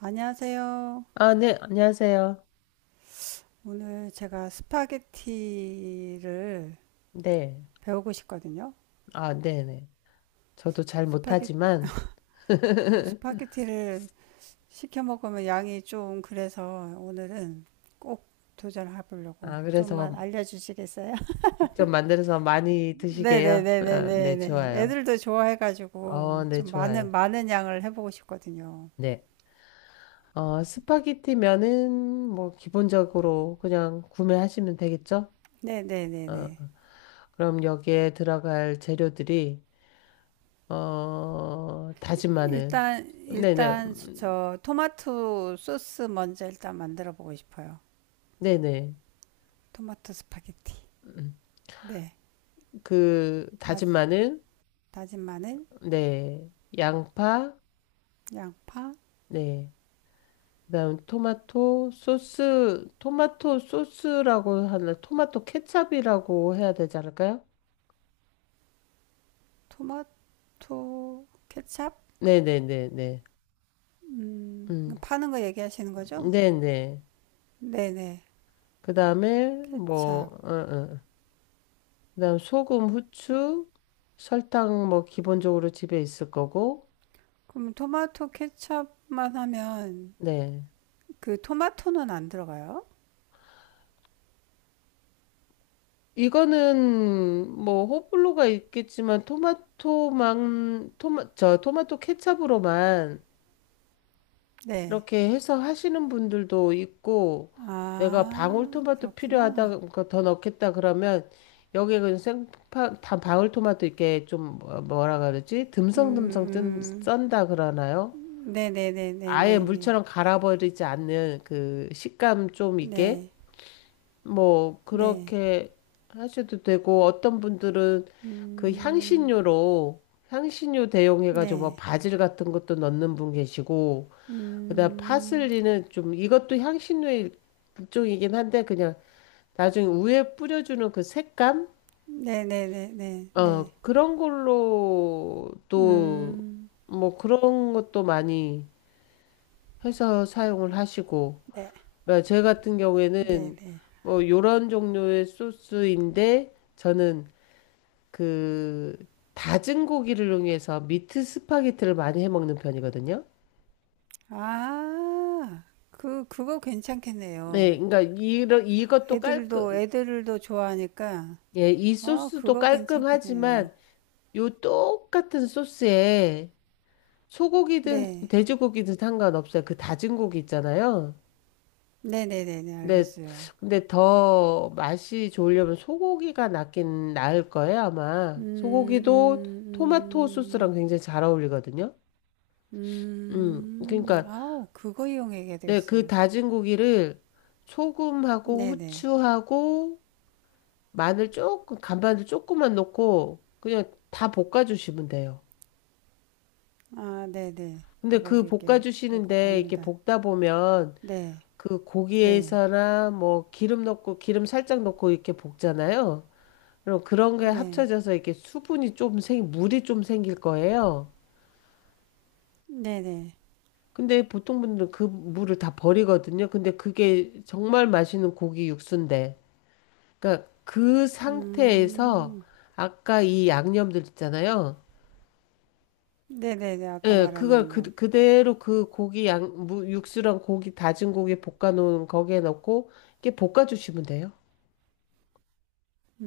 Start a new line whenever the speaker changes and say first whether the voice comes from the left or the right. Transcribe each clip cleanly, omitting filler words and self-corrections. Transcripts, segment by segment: right: 안녕하세요.
left: 아, 네, 안녕하세요.
right: 오늘 제가 스파게티를
left: 네.
right: 배우고 싶거든요.
left: 아, 네네. 저도 잘
right: 스파게,
left: 못하지만,
right: 저 스파게티를 시켜 먹으면 양이 좀 그래서 오늘은 꼭 도전해 보려고
left: 아, 그래서
right: 좀만 알려주시겠어요?
left: 직접 만들어서 많이 드시게요. 아, 네,
right: 네네네네네네.
left: 좋아요.
right: 애들도 좋아해가지고
left: 네,
right: 좀 많은,
left: 좋아요.
right: 많은 양을 해보고 싶거든요.
left: 네. 스파게티 면은 뭐 기본적으로 그냥 구매하시면 되겠죠? 어,
right: 네네네네.
left: 어. 그럼 여기에 들어갈 재료들이, 다진 마늘.
right: 일단,
left: 네네.
right: 일단 저 토마토 소스 먼저 일단 만들어 보고 싶어요.
left: 네네.
right: 토마토 스파게티.
left: 음,
right: 네.
left: 그
right: 다,
left: 다진 마늘,
right: 다진 마늘,
left: 네. 양파,
right: 양파,
left: 네. 그다음 토마토 소스, 토마토 소스라고 하나, 토마토 케첩이라고 해야 되지 않을까요?
right: 토마토, 케찹.
left: 네네네네. 음,
right: 파는 거 얘기하시는 거죠?
left: 네네.
right: 네네.
left: 그 다음에,
right: 케찹.
left: 그 다음 소금, 후추, 설탕, 뭐, 기본적으로 집에 있을 거고,
right: 그럼 토마토 케찹만 하면
left: 네.
right: 그 토마토는 안 들어가요?
left: 이거는, 뭐, 호불호가 있겠지만, 토마토 케첩으로만
right: 네.
left: 이렇게 해서 하시는 분들도 있고, 내가
right: 아,
left: 방울토마토 필요하다
right: 그렇구나.
left: 그러니까 더 넣겠다 그러면 여기에 그 생파 다 방울토마토 이렇게 좀 뭐라 그러지, 듬성듬성
right: 음,
left: 뜬,
right: 음.
left: 썬다 그러나요? 아예
right: 네네네네네네.
left: 물처럼 갈아버리지 않는 그 식감 좀 있게
right: 네.
left: 뭐
right: 네.
left: 그렇게 하셔도 되고, 어떤
right: 네, 네, 네. 네, 네.
left: 분들은 그 향신료로 향신료 대용해가지고 뭐
right: 네.
left: 바질 같은 것도 넣는 분 계시고, 그다음
right: 음,
left: 파슬리는 좀, 이것도 향신료의 일종이긴 한데 그냥 나중에 우에 뿌려주는 그 색감?
right: 네네네네네.
left: 그런 걸로 또
right: 음,
left: 뭐 그런 것도 많이 해서 사용을 하시고.
right: 네.
left: 그러니까 제 같은 경우에는
right: 네네.
left: 뭐 요런 종류의 소스인데, 저는 그 다진 고기를 이용해서 미트 스파게티를 많이 해 먹는 편이거든요.
right: 아, 그거
left: 네,
right: 괜찮겠네요.
left: 그러니까 이런 이것도 깔끔,
right: 애들도 좋아하니까,
left: 예, 이
right: 어,
left: 소스도
right: 그거 괜찮겠네요.
left: 깔끔하지만 요 똑같은 소스에 소고기든
right: 네.
left: 돼지고기든 상관없어요. 그 다진 고기 있잖아요.
right: 네네네네,
left: 근데
right: 알겠어요.
left: 근데 더 맛이 좋으려면 소고기가 낫긴 나을 거예요, 아마.
right: 음,
left: 소고기도 토마토 소스랑
right: 음,
left: 굉장히 잘 어울리거든요. 음. 그러니까
right: 아우, 그거 이용해야
left: 네, 그
right: 되겠어요.
left: 다진 고기를 소금하고
right: 네네.
left: 후추하고 마늘 조금, 간마늘 조금만 넣고 그냥 다 볶아 주시면 돼요.
right: 아, 네네.
left: 근데
right: 그걸
left: 그
right: 이렇게 놓고
left: 볶아주시는데, 이렇게
right: 볶는다.
left: 볶다 보면
right: 네,
left: 그
right: 네,
left: 고기에서나 뭐 기름 넣고, 기름 살짝 넣고 이렇게 볶잖아요. 그럼 그런 게
right: 네,
left: 합쳐져서 이렇게 수분이 좀 물이 좀 생길 거예요.
right: 네네.
left: 근데 보통 분들은 그 물을 다 버리거든요. 근데 그게 정말 맛있는 고기 육수인데. 그러니까 그 상태에서
right: 음,
left: 아까 이 양념들 있잖아요.
right: 네네네, 아까
left: 예,
right: 말한
left: 그걸
right: 양념.
left: 그대로 그 고기 육수랑 고기, 다진 고기 볶아놓은 거기에 넣고, 이렇게 볶아주시면 돼요.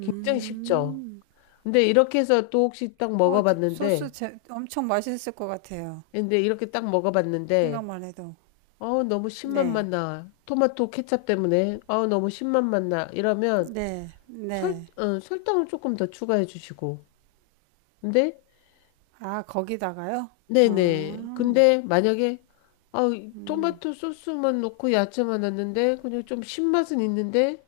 left: 굉장히 쉽죠? 근데 이렇게 해서 또 혹시 딱
right: 어, 소스
left: 먹어봤는데,
right: 엄청 맛있을 것 같아요.
left: 근데 이렇게 딱 먹어봤는데,
right: 생각만 해도.
left: 어우, 너무
right: 네.
left: 신맛만 나. 토마토 케첩 때문에, 어우, 너무 신맛만 나. 이러면
right: 네. 네.
left: 설탕을 조금 더 추가해 주시고. 근데,
right: 아, 거기다가요?
left: 네네.
right: 아,
left: 근데 만약에, 아,
right: 음.
left: 토마토 소스만 넣고 야채만 넣었는데, 그냥 좀 신맛은 있는데,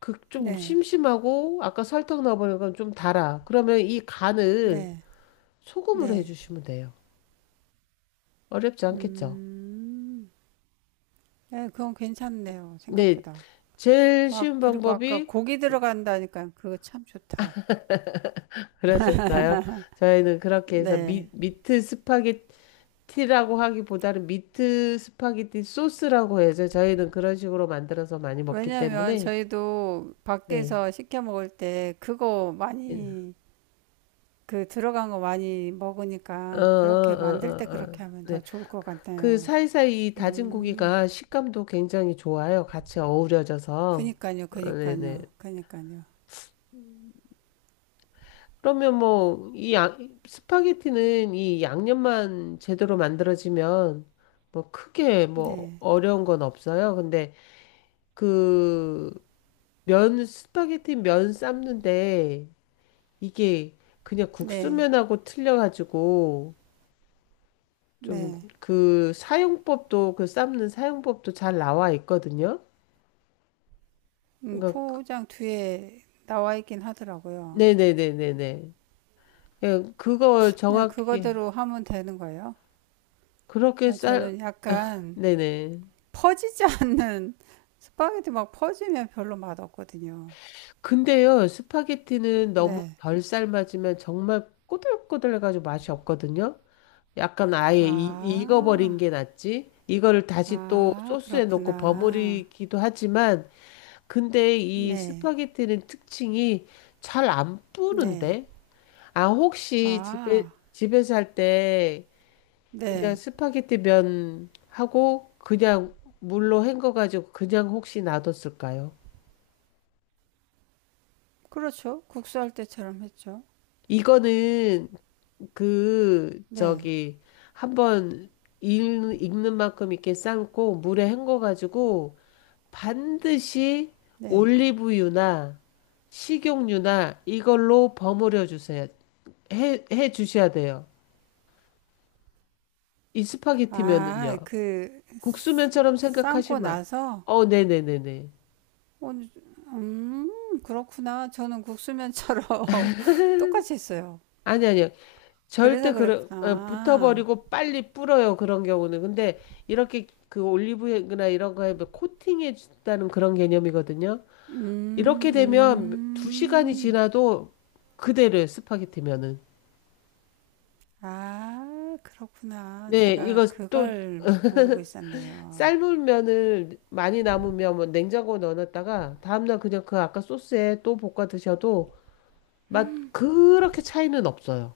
left: 그 좀
right: 네.
left: 심심하고 아까 설탕 넣어보는 건 좀 달아. 그러면 이 간을
right: 네.
left: 소금으로
right: 네.
left: 해주시면 돼요. 어렵지 않겠죠?
right: 음. 네, 그건 괜찮네요.
left: 네,
right: 생각보다.
left: 제일
right: 아,
left: 쉬운
right: 그리고 아까
left: 방법이
right: 고기 들어간다니까 그거 참 좋다.
left: 그러셨어요. 저희는 그렇게 해서
right: 네.
left: 미트 스파게티라고 하기보다는 미트 스파게티 소스라고 해서 저희는 그런 식으로 만들어서 많이 먹기
right: 왜냐면
left: 때문에.
right: 저희도
left: 네.
right: 밖에서 시켜 먹을 때 그거 많이 그 들어간 거 많이
left: 어, 어,
right: 먹으니까 그렇게 만들
left: 어,
right: 때
left: 어, 어.
right: 그렇게 하면
left: 네.
right: 더 좋을 것
left: 그
right: 같아요.
left: 사이사이 다진
right: 음,
left: 고기가 식감도 굉장히 좋아요. 같이 어우러져서.
right: 그니까요,
left: 아, 네네.
right: 그니까요, 그니까요.
left: 그러면 뭐, 이 스파게티는 이 양념만 제대로 만들어지면 뭐 크게 뭐
right: 네,
left: 어려운 건 없어요. 근데 그 면, 스파게티 면 삶는데 이게 그냥
right: 네,
left: 국수면하고 틀려가지고 좀
right: 네.
left: 그 사용법도, 그 삶는 사용법도 잘 나와 있거든요. 그러니까
right: 포장 뒤에 나와 있긴 하더라고요.
left: 네네네네네. 예, 그거
right: 그냥
left: 정확히,
right: 그거대로 하면 되는 거예요.
left: 그렇게
right: 아,
left: 쌀,
right: 저는 약간
left: 네네.
right: 퍼지지 않는 스파게티 막 퍼지면 별로 맛없거든요.
left: 근데요, 스파게티는 너무
right: 네.
left: 덜 삶아지면 정말 꼬들꼬들해가지고 맛이 없거든요. 약간 아예 익어버린
right: 아,
left: 게 낫지. 이거를 다시 또
right: 아,
left: 소스에 넣고
right: 그렇구나.
left: 버무리기도 하지만, 근데 이
right: 네,
left: 스파게티는 특징이 잘 안
right: 네.
left: 뿌는데? 아, 혹시 집에,
right: 아.
left: 집에서 할때 그냥
right: 네.
left: 스파게티 면 하고 그냥 물로 헹궈가지고 그냥 혹시 놔뒀을까요?
right: 그렇죠. 국수할 때처럼 했죠.
left: 이거는 그
right: 네.
left: 저기 한번 익는 만큼 이렇게 삶고 물에 헹궈가지고 반드시
right: 네.
left: 올리브유나 식용유나 이걸로 버무려 주세요. 해 주셔야 돼요. 이
right: 아,
left: 스파게티면은요.
right: 그
left: 국수면처럼
right: 삶고
left: 생각하시면
right: 나서
left: 네네네네.
right: 그렇구나. 저는 국수면처럼 똑같이 했어요.
left: 아니. 절대
right: 그래서
left: 그래
right: 그랬구나.
left: 붙어버리고 빨리 불어요. 그런 경우는, 근데 이렇게 그 올리브유나 이런 거에 뭐 코팅해 준다는 그런 개념이거든요.
right: 음,
left: 이렇게 되면 두 시간이
right: 음.
left: 지나도 그대로예요. 스파게티면은
right: 아, 그렇구나.
left: 네.
right: 제가
left: 이거 또
right: 그걸 모르고 있었네요.
left: 삶은 면을 많이 남으면 뭐 냉장고에 넣어놨다가 다음날 그냥 그 아까 소스에 또 볶아 드셔도 맛 그렇게 차이는 없어요.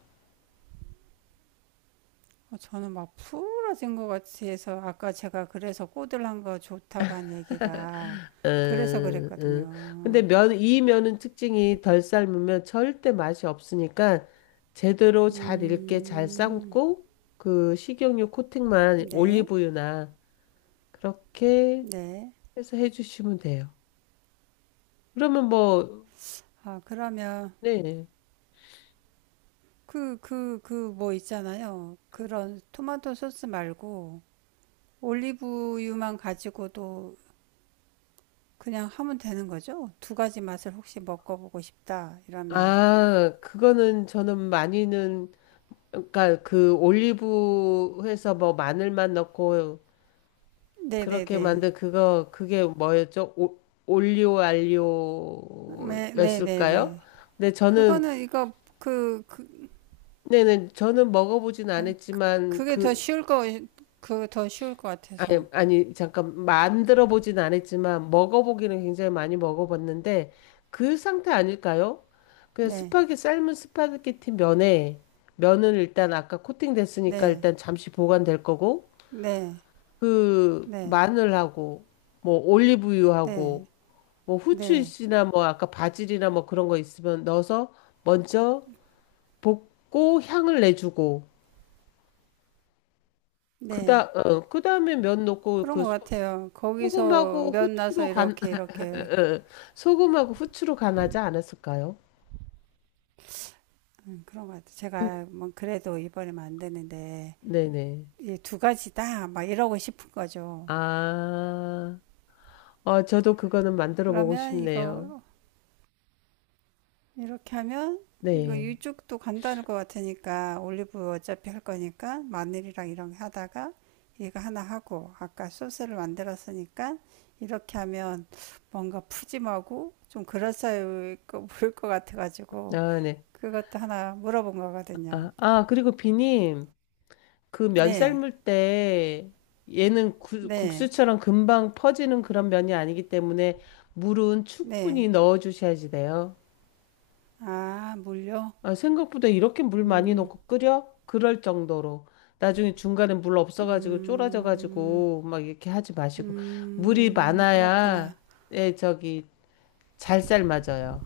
right: 어, 저는 막 풀어진 것 같이 해서 아까 제가 그래서 꼬들한 거 좋다고 한 얘기가 그래서
left: 음, 음. 근데
right: 그랬거든요.
left: 면, 이 면은 특징이 덜 삶으면 절대 맛이 없으니까 제대로 잘 익게 잘
right: 음,
left: 삶고 그 식용유 코팅만
right: 네,
left: 올리브유나 그렇게
right: 네.
left: 해서 해주시면 돼요. 그러면 뭐,
right: 아, 그러면
left: 네.
right: 그 뭐 있잖아요. 그런 토마토 소스 말고 올리브유만 가지고도 그냥 하면 되는 거죠? 두 가지 맛을 혹시 먹어보고 싶다 이러면.
left: 아, 그거는 저는 많이는, 그러니까 그 올리브 해서 뭐 마늘만 넣고 그렇게
right: 네네네.
left: 만든 그거, 그게 뭐였죠? 오, 올리오
right: 네,
left: 알리오였을까요?
right: 네네네.
left: 근데 저는
right: 그거는 이거 그, 그,
left: 네네 저는 먹어보진
right: 아니,
left: 않았지만
right: 그게 더
left: 그,
right: 쉬울 거, 더 쉬울 것
left: 아니
right: 같아서.
left: 아니 잠깐 만들어 보진 않았지만 먹어보기는 굉장히 많이 먹어봤는데 그 상태 아닐까요? 그냥
right: 네,
left: 스파게 삶은 스파게티 면에, 면은 일단 아까 코팅됐으니까
right: 네,
left: 일단 잠시 보관될 거고,
right: 네,
left: 그
right: 네,
left: 마늘하고 뭐
right: 네,
left: 올리브유하고 뭐
right: 네,
left: 후추잎이나 뭐 아까 바질이나 뭐 그런 거 있으면 넣어서 먼저 볶고 향을 내주고,
right: 네.
left: 그다음에 면 넣고
right: 그런
left: 그
right: 것 같아요. 거기서
left: 소금하고
right: 면 나서
left: 후추로 간,
right: 이렇게, 이렇게.
left: 소금하고 후추로 간하지 않았을까요?
right: 그런 것 같아요.
left: 음,
right: 제가 뭐 그래도 이번에만 안 되는데,
left: 네네.
right: 이 두 가지다. 막 이러고 싶은 거죠.
left: 아, 저도 그거는 만들어 보고
right: 그러면
left: 싶네요.
right: 이거 이렇게 하면 이거
left: 네.
right: 이쪽도 간단할 것 같으니까 올리브 어차피 할 거니까 마늘이랑 이런 거 하다가 이거 하나 하고 아까 소스를 만들었으니까 이렇게 하면 뭔가 푸짐하고 좀 그럴싸해 보일 것 같아가지고
left: 아, 네.
right: 그것도 하나 물어본 거거든요.
left: 아, 아, 그리고 비님. 그 면
right: 네,
left: 삶을 때 얘는
right: 네,
left: 국수처럼 금방 퍼지는 그런 면이 아니기 때문에 물은 충분히
right: 네.
left: 넣어 주셔야지 돼요.
right: 아, 물요?
left: 아, 생각보다 이렇게 물 많이
right: 음,
left: 넣고 끓여? 그럴 정도로. 나중에 중간에 물 없어가지고
right: 음,
left: 쫄아져가지고 막 이렇게 하지 마시고. 물이 많아야,
right: 그렇구나.
left: 예, 저기, 잘 삶아져요.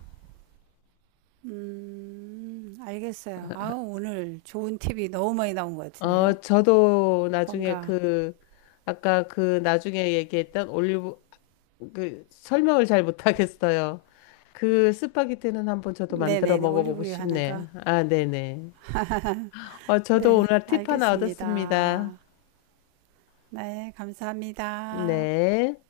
right: 알겠어요. 아, 오늘 좋은 팁이 너무 많이 나온 것 같은데요.
left: 저도 나중에
right: 뭔가,
left: 그, 아까 그 나중에 얘기했던 올리브, 그 설명을 잘 못하겠어요. 그 스파게티는 한번 저도 만들어
right: 네네네,
left: 먹어보고
right: 올리브유 하나가.
left: 싶네. 아, 네네. 저도
right: 네,
left: 오늘 팁 하나 얻었습니다.
right: 알겠습니다. 네, 감사합니다.
left: 네.